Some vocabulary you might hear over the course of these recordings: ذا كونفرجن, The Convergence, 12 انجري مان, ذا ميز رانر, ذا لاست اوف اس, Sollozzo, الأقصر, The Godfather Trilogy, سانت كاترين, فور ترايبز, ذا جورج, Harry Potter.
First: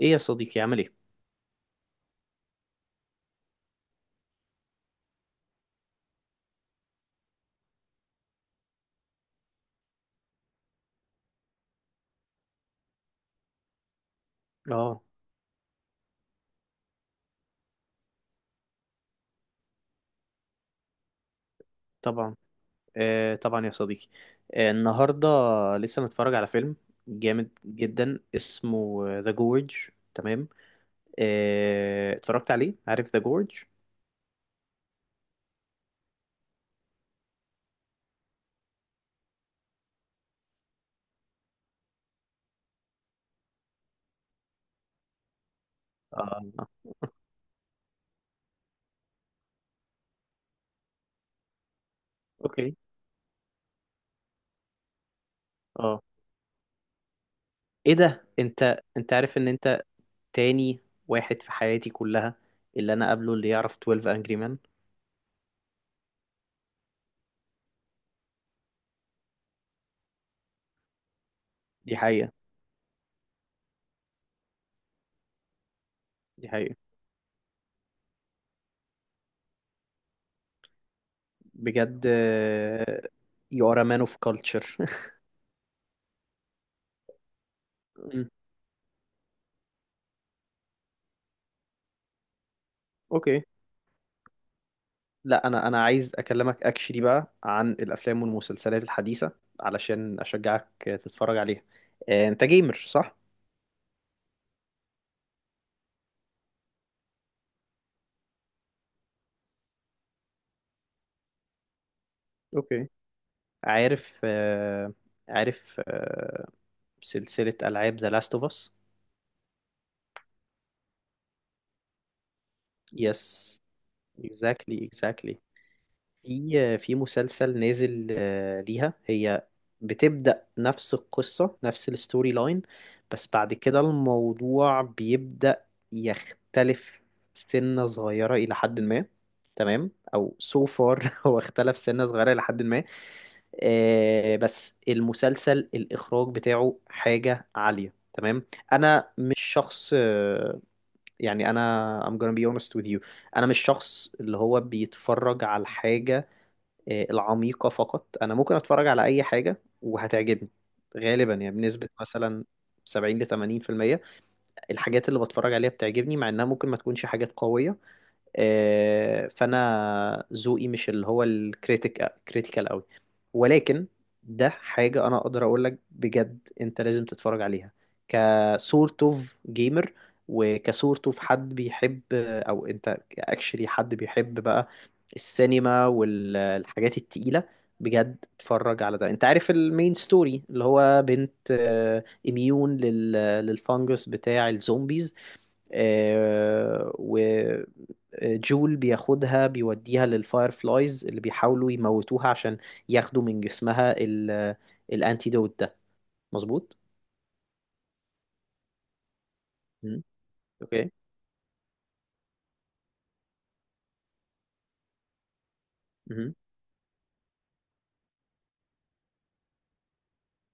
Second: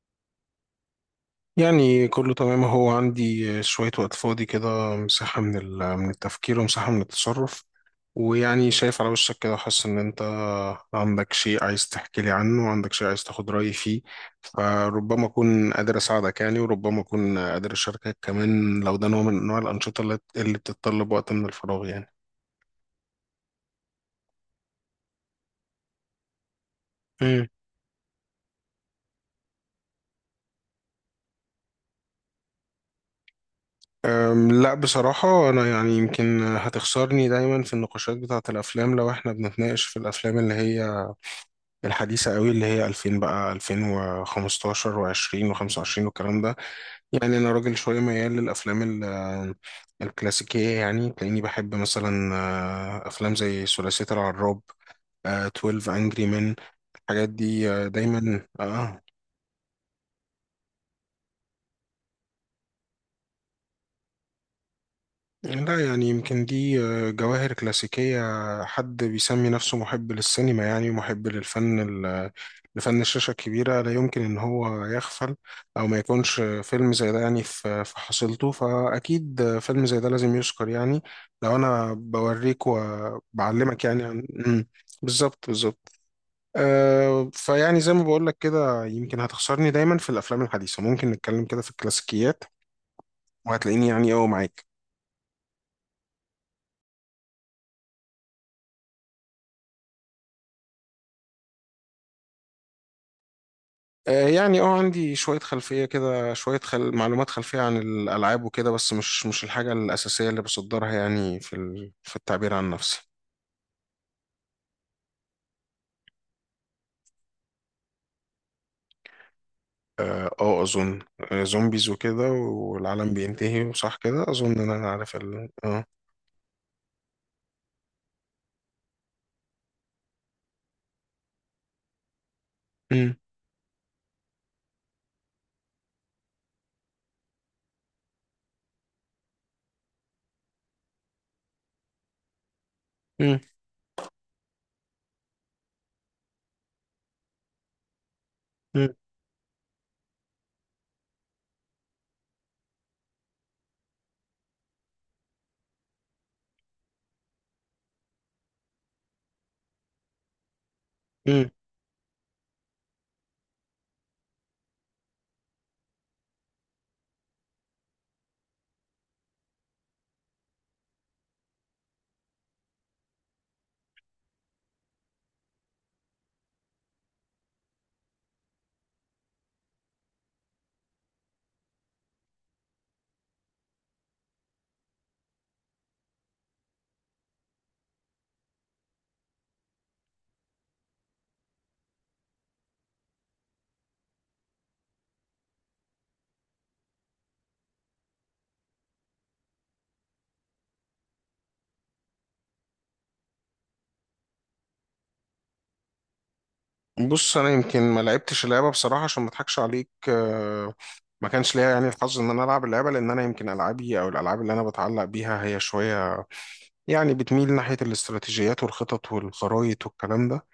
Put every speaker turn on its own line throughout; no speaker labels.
ايه يا صديقي، عامل ايه؟
يعني كله تمام. هو عندي شوية وقت فاضي كده، مساحة من من التفكير، ومساحة من التصرف. ويعني شايف على وشك كده، حاسس إن أنت عندك شيء عايز تحكي لي عنه، وعندك شيء عايز تاخد رأيي فيه،
اه،
فربما أكون قادر أساعدك يعني، وربما أكون قادر أشاركك كمان، لو ده نوع من أنواع الأنشطة اللي بتتطلب وقت من الفراغ يعني.
طبعا. آه، طبعا يا صديقي. النهارده لسه متفرج على فيلم
مم.
جامد جدا اسمه ذا جورج. تمام. اتفرجت عليه، عارف ذا جورج؟
لا، بصراحة أنا يعني يمكن هتخسرني دايما في النقاشات بتاعة الأفلام، لو إحنا بنتناقش في الأفلام اللي هي الحديثة قوي، اللي هي 2000 بقى 2015 و20 و25
اه،
والكلام ده. يعني أنا راجل شوية ميال للأفلام الكلاسيكية، يعني تلاقيني بحب مثلا
اوكي.
أفلام زي ثلاثية العراب،
اه،
12 Angry Men، الحاجات دي
ايه ده؟
دايما
انت انت عارف ان انت تاني واحد في حياتي كلها، اللي انا قابله اللي يعرف 12 انجري مان.
لا، يعني يمكن دي جواهر كلاسيكية. حد بيسمي نفسه محب للسينما، يعني محب
دي
للفن،
حقيقة.
لفن الشاشة الكبيرة، لا يمكن إن هو يغفل أو ما يكونش
دي حقيقة.
فيلم زي ده يعني في حصيلته، فأكيد فيلم زي ده لازم يذكر يعني. لو أنا
بجد،
بوريك
you are
وبعلمك
a
يعني
man of
عن
culture.
بالظبط، بالظبط. أه فيعني زي ما بقول
مم.
لك كده، يمكن هتخسرني دايما في الأفلام الحديثة، ممكن نتكلم كده في الكلاسيكيات
اوكي.
وهتلاقيني يعني أه معاك.
لا، انا عايز اكلمك اكشلي بقى عن الافلام والمسلسلات الحديثه، علشان اشجعك تتفرج عليها. انت جيمر صح؟
يعني اه عندي شوية خلفية كده، شوية معلومات خلفية عن الألعاب وكده، بس مش الحاجة الأساسية اللي بصدرها يعني في في التعبير عن
اوكي.
نفسي.
عارف آه، عارف، سلسله العاب ذا لاست اوف اس.
اه اظن زومبيز وكده، والعالم
يس،
بينتهي وصح كده، اظن ان
اكزاكتلي،
انا عارف
اكزاكتلي.
ال... اه
في مسلسل نازل ليها هي، بتبدأ نفس القصة، نفس الستوري لاين،
مم.
بس بعد كده الموضوع بيبدأ يختلف سنة صغيرة إلى حد ما. تمام، أو so far. هو اختلف سنة صغيرة إلى حد ما.
مم.
بس المسلسل الإخراج بتاعه حاجة عالية، تمام.
مم.
أنا مش شخص يعني، أنا I'm gonna be honest with you. أنا مش شخص اللي هو بيتفرج على حاجة العميقة فقط. أنا ممكن أتفرج على أي حاجة وهتعجبني غالبا،
مم.
يعني بنسبة مثلا 70 ل 80%، الحاجات اللي بتفرج عليها بتعجبني مع إنها ممكن ما تكونش حاجات قوية. فانا ذوقي مش اللي هو كريتيكال قوي. ولكن ده حاجه انا اقدر اقول لك بجد، انت لازم تتفرج عليها. كسورت اوف جيمر، وكسورت اوف حد بيحب، او انت اكشلي حد بيحب بقى السينما والحاجات التقيله. بجد اتفرج على ده. انت عارف المين ستوري، اللي هو بنت اميون للفانجس بتاع الزومبيز. آه، جول بياخدها، بيوديها للفاير فلايز اللي بيحاولوا يموتوها عشان ياخدوا من جسمها الانتيدوت ده. مظبوط.
بص، انا يمكن ما لعبتش اللعبه بصراحه عشان ما اضحكش عليك،
مم. اوكي.
ما كانش ليا يعني الحظ ان انا العب اللعبه، لان انا يمكن العابي او الالعاب اللي انا بتعلق بيها هي شويه
مهم.
يعني بتميل ناحيه الاستراتيجيات والخطط والخرايط والكلام ده.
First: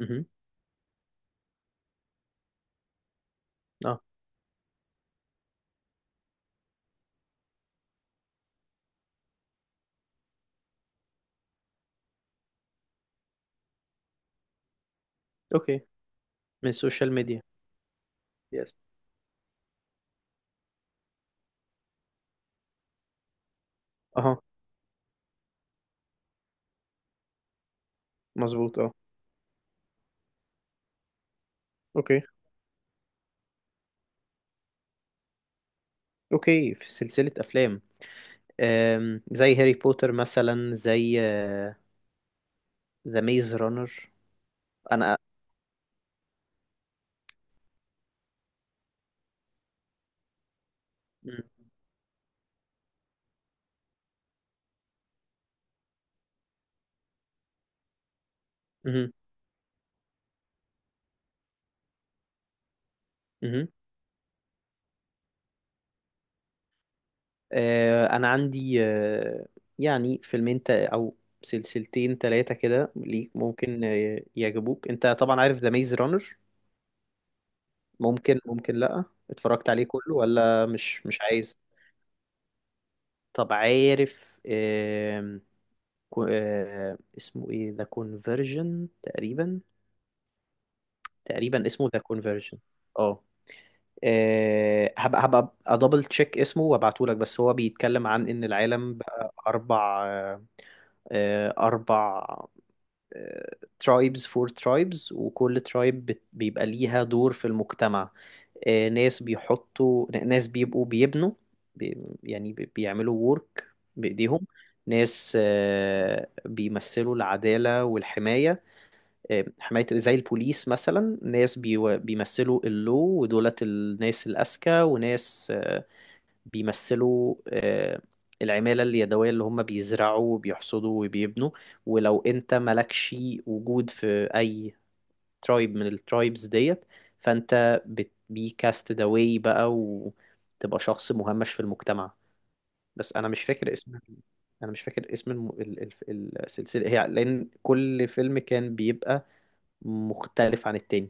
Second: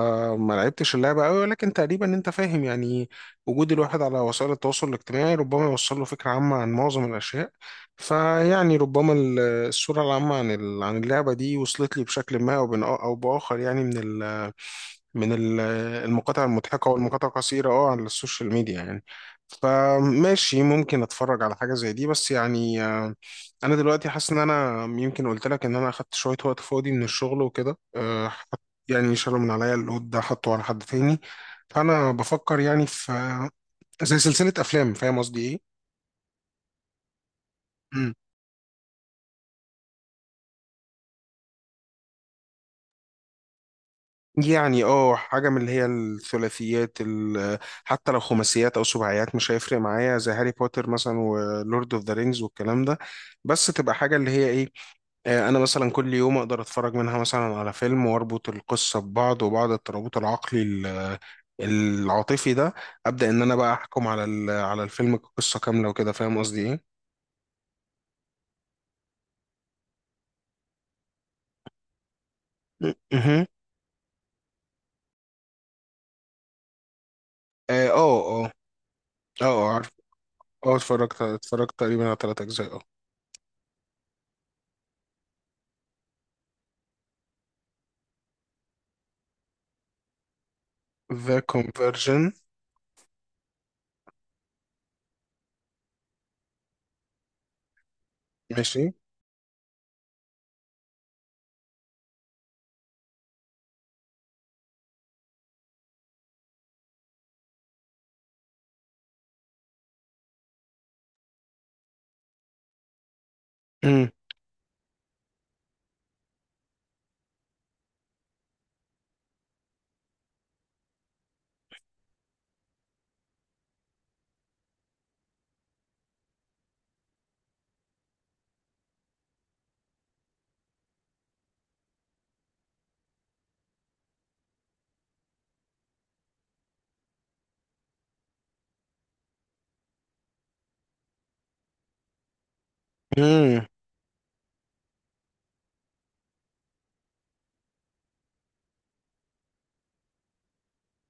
مهم.
لعبتش اللعبة قوي، ولكن تقريبا انت فاهم يعني. وجود
اه.
الواحد على وسائل التواصل الاجتماعي ربما يوصل له فكرة عامة عن معظم الأشياء، فيعني ربما الصورة العامة عن عن اللعبة دي وصلت لي بشكل ما أو بآخر يعني، من من
اوكي.
المقاطع
من
المضحكة
السوشيال
والمقاطع
ميديا،
القصيرة اه على السوشيال
يس.
ميديا يعني. فماشي، ممكن اتفرج على حاجة زي دي، بس يعني انا دلوقتي حاسس ان
اها.
انا يمكن قلت لك ان انا اخدت شوية وقت فاضي من الشغل وكده،
مظبوط، اه.
يعني شالوا من عليا اللود ده، حطه على حد تاني، فانا
اوكي،
بفكر يعني في زي سلسلة افلام، فاهم قصدي
اوكي. في سلسلة افلام.
ايه؟
زي هاري بوتر مثلا، زي ذا ميز رانر.
يعني اه
انا.
حاجة من اللي هي الثلاثيات. حتى لو خماسيات أو سباعيات مش هيفرق معايا، زي هاري بوتر مثلا
مم.
ولورد اوف ذا رينجز والكلام ده. بس تبقى حاجة اللي هي ايه، أنا مثلا كل يوم أقدر أتفرج منها مثلا على فيلم، وأربط القصة
مهم.
ببعض، وبعد الترابط العقلي العاطفي ده أبدأ إن أنا
مهم.
بقى أحكم على على الفيلم كقصة كاملة وكده. فاهم قصدي ايه؟
انا عندي يعني فيلمين او سلسلتين ثلاثه كده ليك،
مهم.
ممكن يعجبوك. انت طبعا عارف ذا ميز رانر.
اه
ممكن
اه اه،
ممكن لا،
اه
اتفرجت عليه
عارف،
كله، ولا
اه
مش
اتفرجت
عايز؟
اتفرجت تقريبا على تلات أجزاء اه.
طب عارف، آم، كو- آه، اسمه ايه؟ ذا كونفرجن تقريبا.
ذا
تقريبا اسمه ذا
كونفرجن،
كونفرجن. اه هبقى ادبل تشيك اسمه وابعتهولك، بس هو بيتكلم عن ان
ماشي.
العالم بقى اربع، أربع ترايبز، فور ترايبز، وكل ترايب بيبقى ليها دور في المجتمع. ناس بيحطوا، ناس بيبقوا بيبنوا، بيعملوا وورك
مم.
بإيديهم. ناس بيمثلوا العدالة والحماية، حماية زي البوليس مثلا. ناس بيمثلوا اللو ودولت، الناس الأذكى. وناس بيمثلوا العمالة اليدوية، اللي هم بيزرعوا وبيحصدوا وبيبنوا. ولو انت مالكش وجود في اي ترايب من الترايبز ديت، فانت بتبي كاستد اواي بقى، وتبقى شخص مهمش في المجتمع. بس انا مش
مم.
فاكر اسم. انا مش فاكر اسم السلسلة هي، لان كل فيلم كان بيبقى مختلف عن التاني.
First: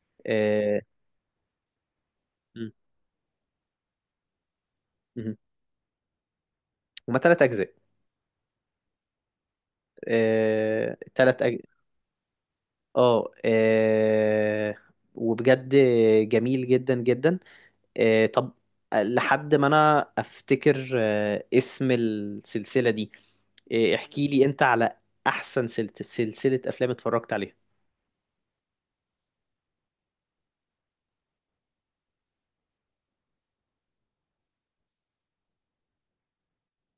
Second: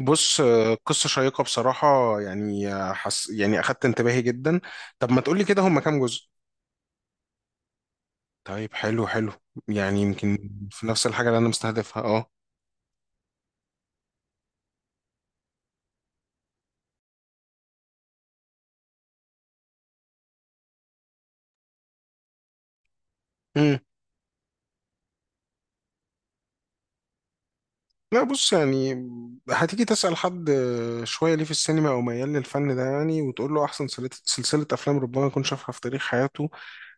بص،
آه،
قصة شيقة بصراحة
م-
يعني، حس يعني أخدت انتباهي جدا. طب ما
م-
تقولي كده، هما كام جزء؟
هما تلات اجزاء.
طيب حلو، حلو يعني يمكن في
آه،
نفس الحاجة اللي
تلات
أنا
أج...
مستهدفها أه.
اه آه، وبجد جميل جدا جدا. طب لحد ما انا افتكر اسم السلسلة دي،
مم.
احكي لي انت على احسن سلسلة افلام اتفرجت عليها.
لا، بص يعني هتيجي تسأل حد شوية ليه في السينما، أو ميال للفن ده يعني، وتقول له أحسن سلسلة سلسلة أفلام ربما يكون شافها في تاريخ حياته،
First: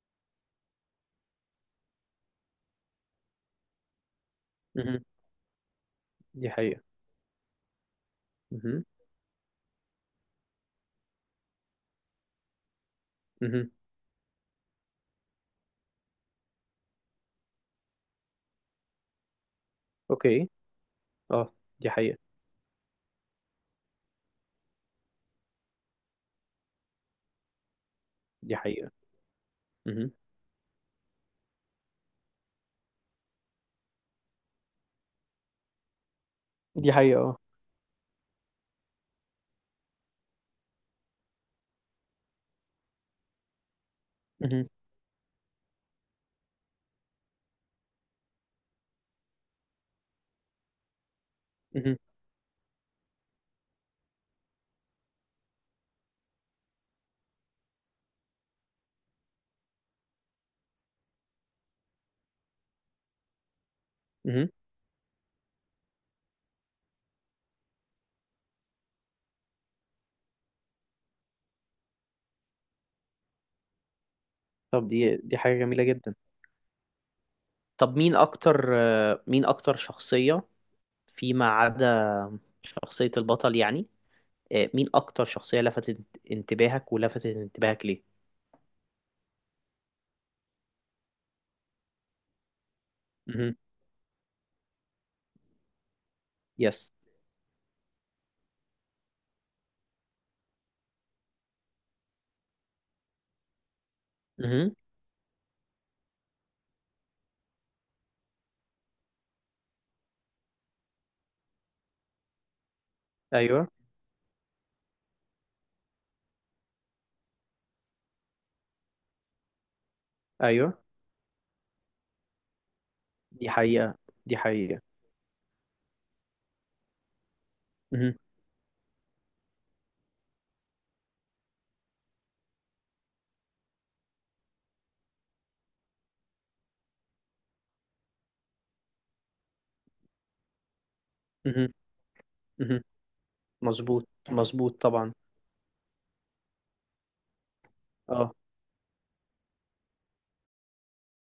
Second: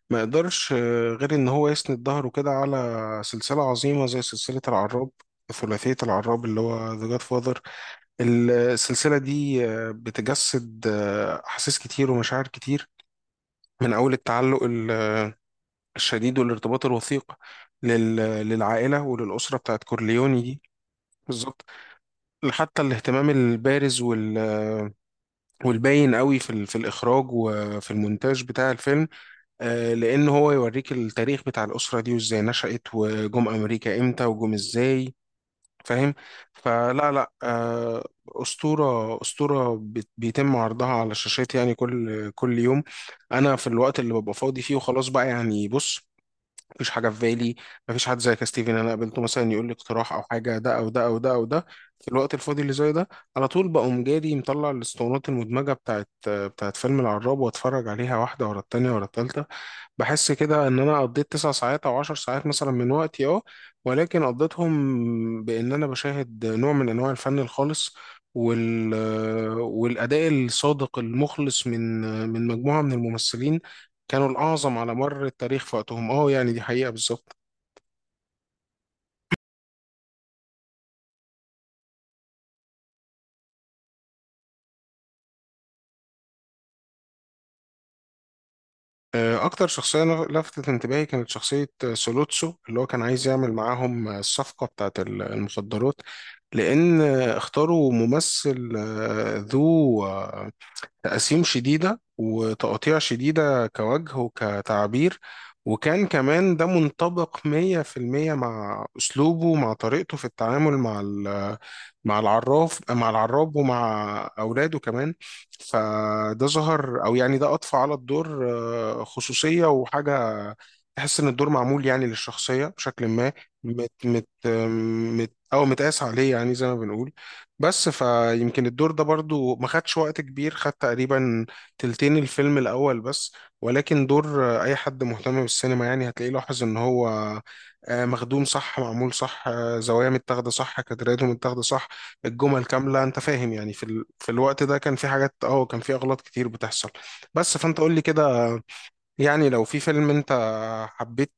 ما يقدرش غير إن هو يسند ظهره كده على سلسلة عظيمة زي سلسلة
مهم.
العراب. ثلاثية العراب
دي
اللي
حقيقة.
هو ذا جاد فاذر،
مهم.
السلسلة دي بتجسد أحاسيس كتير ومشاعر كتير،
مهم.
من أول التعلق الشديد والارتباط الوثيق لل- للعائلة وللأسرة بتاعت كورليوني
اوكي.
دي.
اه.
بالظبط.
دي حقيقة.
حتى الاهتمام البارز والباين قوي في في الإخراج وفي المونتاج
دي
بتاع
حقيقة.
الفيلم،
مهم.
لأن هو يوريك التاريخ بتاع الأسرة دي وإزاي نشأت، وجم أمريكا إمتى، وجم إزاي، فاهم؟
دي
فلا
حقيقة،
لا،
اه.
أسطورة، أسطورة بيتم عرضها على الشاشات يعني كل يوم. أنا في الوقت اللي ببقى فاضي
مهم.
فيه وخلاص بقى يعني، بص، مفيش حاجه في بالي، مفيش حد زي كاستيفن انا قابلته مثلا يقول لي اقتراح او حاجه، ده او ده او ده او ده.
مهم.
في الوقت الفاضي اللي زي ده، على طول بقوم جادي مطلع الاسطوانات المدمجه بتاعت فيلم العراب، واتفرج عليها واحده ورا التانيه ورا التالته. بحس كده ان انا قضيت تسع ساعات او عشر ساعات مثلا من وقتي اه، ولكن
مهم.
قضيتهم بان انا بشاهد نوع من انواع الفن الخالص وال والاداء الصادق المخلص من مجموعه من الممثلين كانوا الأعظم
طب،
على
دي
مر
دي حاجة
التاريخ في
جميلة
وقتهم.
جدا.
اه يعني، دي حقيقة بالظبط.
طب مين اكتر، شخصية، فيما عدا شخصية البطل يعني، مين اكتر شخصية لفتت انتباهك، ولفتت انتباهك ليه؟
أكتر شخصية لفتت انتباهي كانت شخصية سولوتسو، اللي هو كان عايز يعمل
امم.
معاهم الصفقة بتاعت المخدرات.
يس.
لأن اختاروا ممثل ذو تقسيم شديدة وتقطيع شديدة كوجه
امم.
وكتعبير، وكان كمان ده منطبق 100% مع أسلوبه، مع طريقته في التعامل مع مع العراف، مع العراب،
ايوه،
ومع أولاده كمان. فده ظهر، أو يعني ده أضفى على الدور خصوصية وحاجة
ايوه.
تحس إن الدور معمول يعني للشخصية بشكل ما،
دي
مت
حقيقة،
مت
دي حقيقة.
مت أو متقاس عليه يعني، زي ما بنقول. بس
امم.
فيمكن الدور ده برضو ما خدش وقت كبير، خد تقريبا تلتين الفيلم الأول بس. ولكن دور أي حد مهتم بالسينما يعني هتلاقيه لاحظ إن هو مخدوم صح، معمول صح، زوايا متاخدة صح، كادراته متاخدة
امم.
صح، الجمل
امم.
كاملة. أنت فاهم يعني في
مظبوط،
في الوقت ده
مظبوط،
كان في
طبعا.
حاجات اه كان في أغلاط كتير بتحصل. بس فأنت قول لي كده،
اه.
يعني لو في فيلم انت حبيت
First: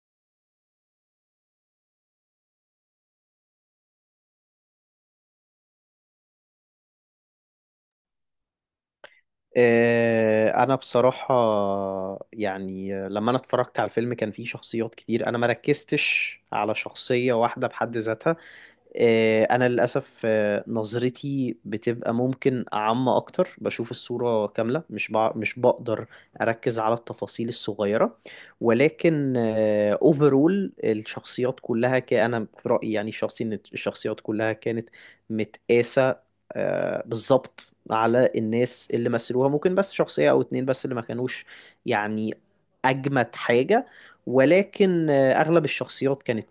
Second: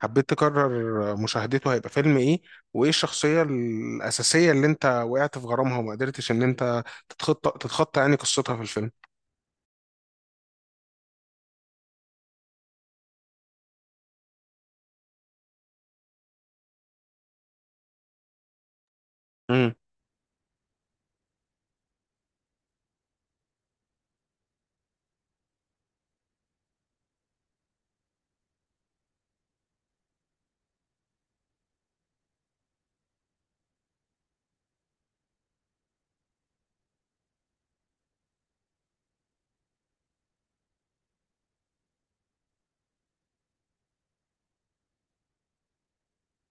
حبيت تكرر مشاهدته هيبقى فيلم ايه، وايه الشخصية الأساسية اللي انت وقعت في غرامها وما قدرتش ان انت تتخطى يعني قصتها في الفيلم.
انا بصراحة، يعني لما انا اتفرجت على الفيلم كان فيه شخصيات كتير، انا ما ركزتش على شخصية واحدة بحد ذاتها. انا للاسف، نظرتي بتبقى ممكن عامة اكتر، بشوف الصورة كاملة، مش بقدر اركز على التفاصيل الصغيرة. ولكن اوفرول الشخصيات كلها، انا في رأيي يعني، الشخصي، ان الشخصيات كلها كانت متقاسة بالظبط على الناس اللي مثلوها. ممكن بس شخصية او اتنين بس اللي ما كانوش يعني اجمد حاجة، ولكن اغلب الشخصيات كانت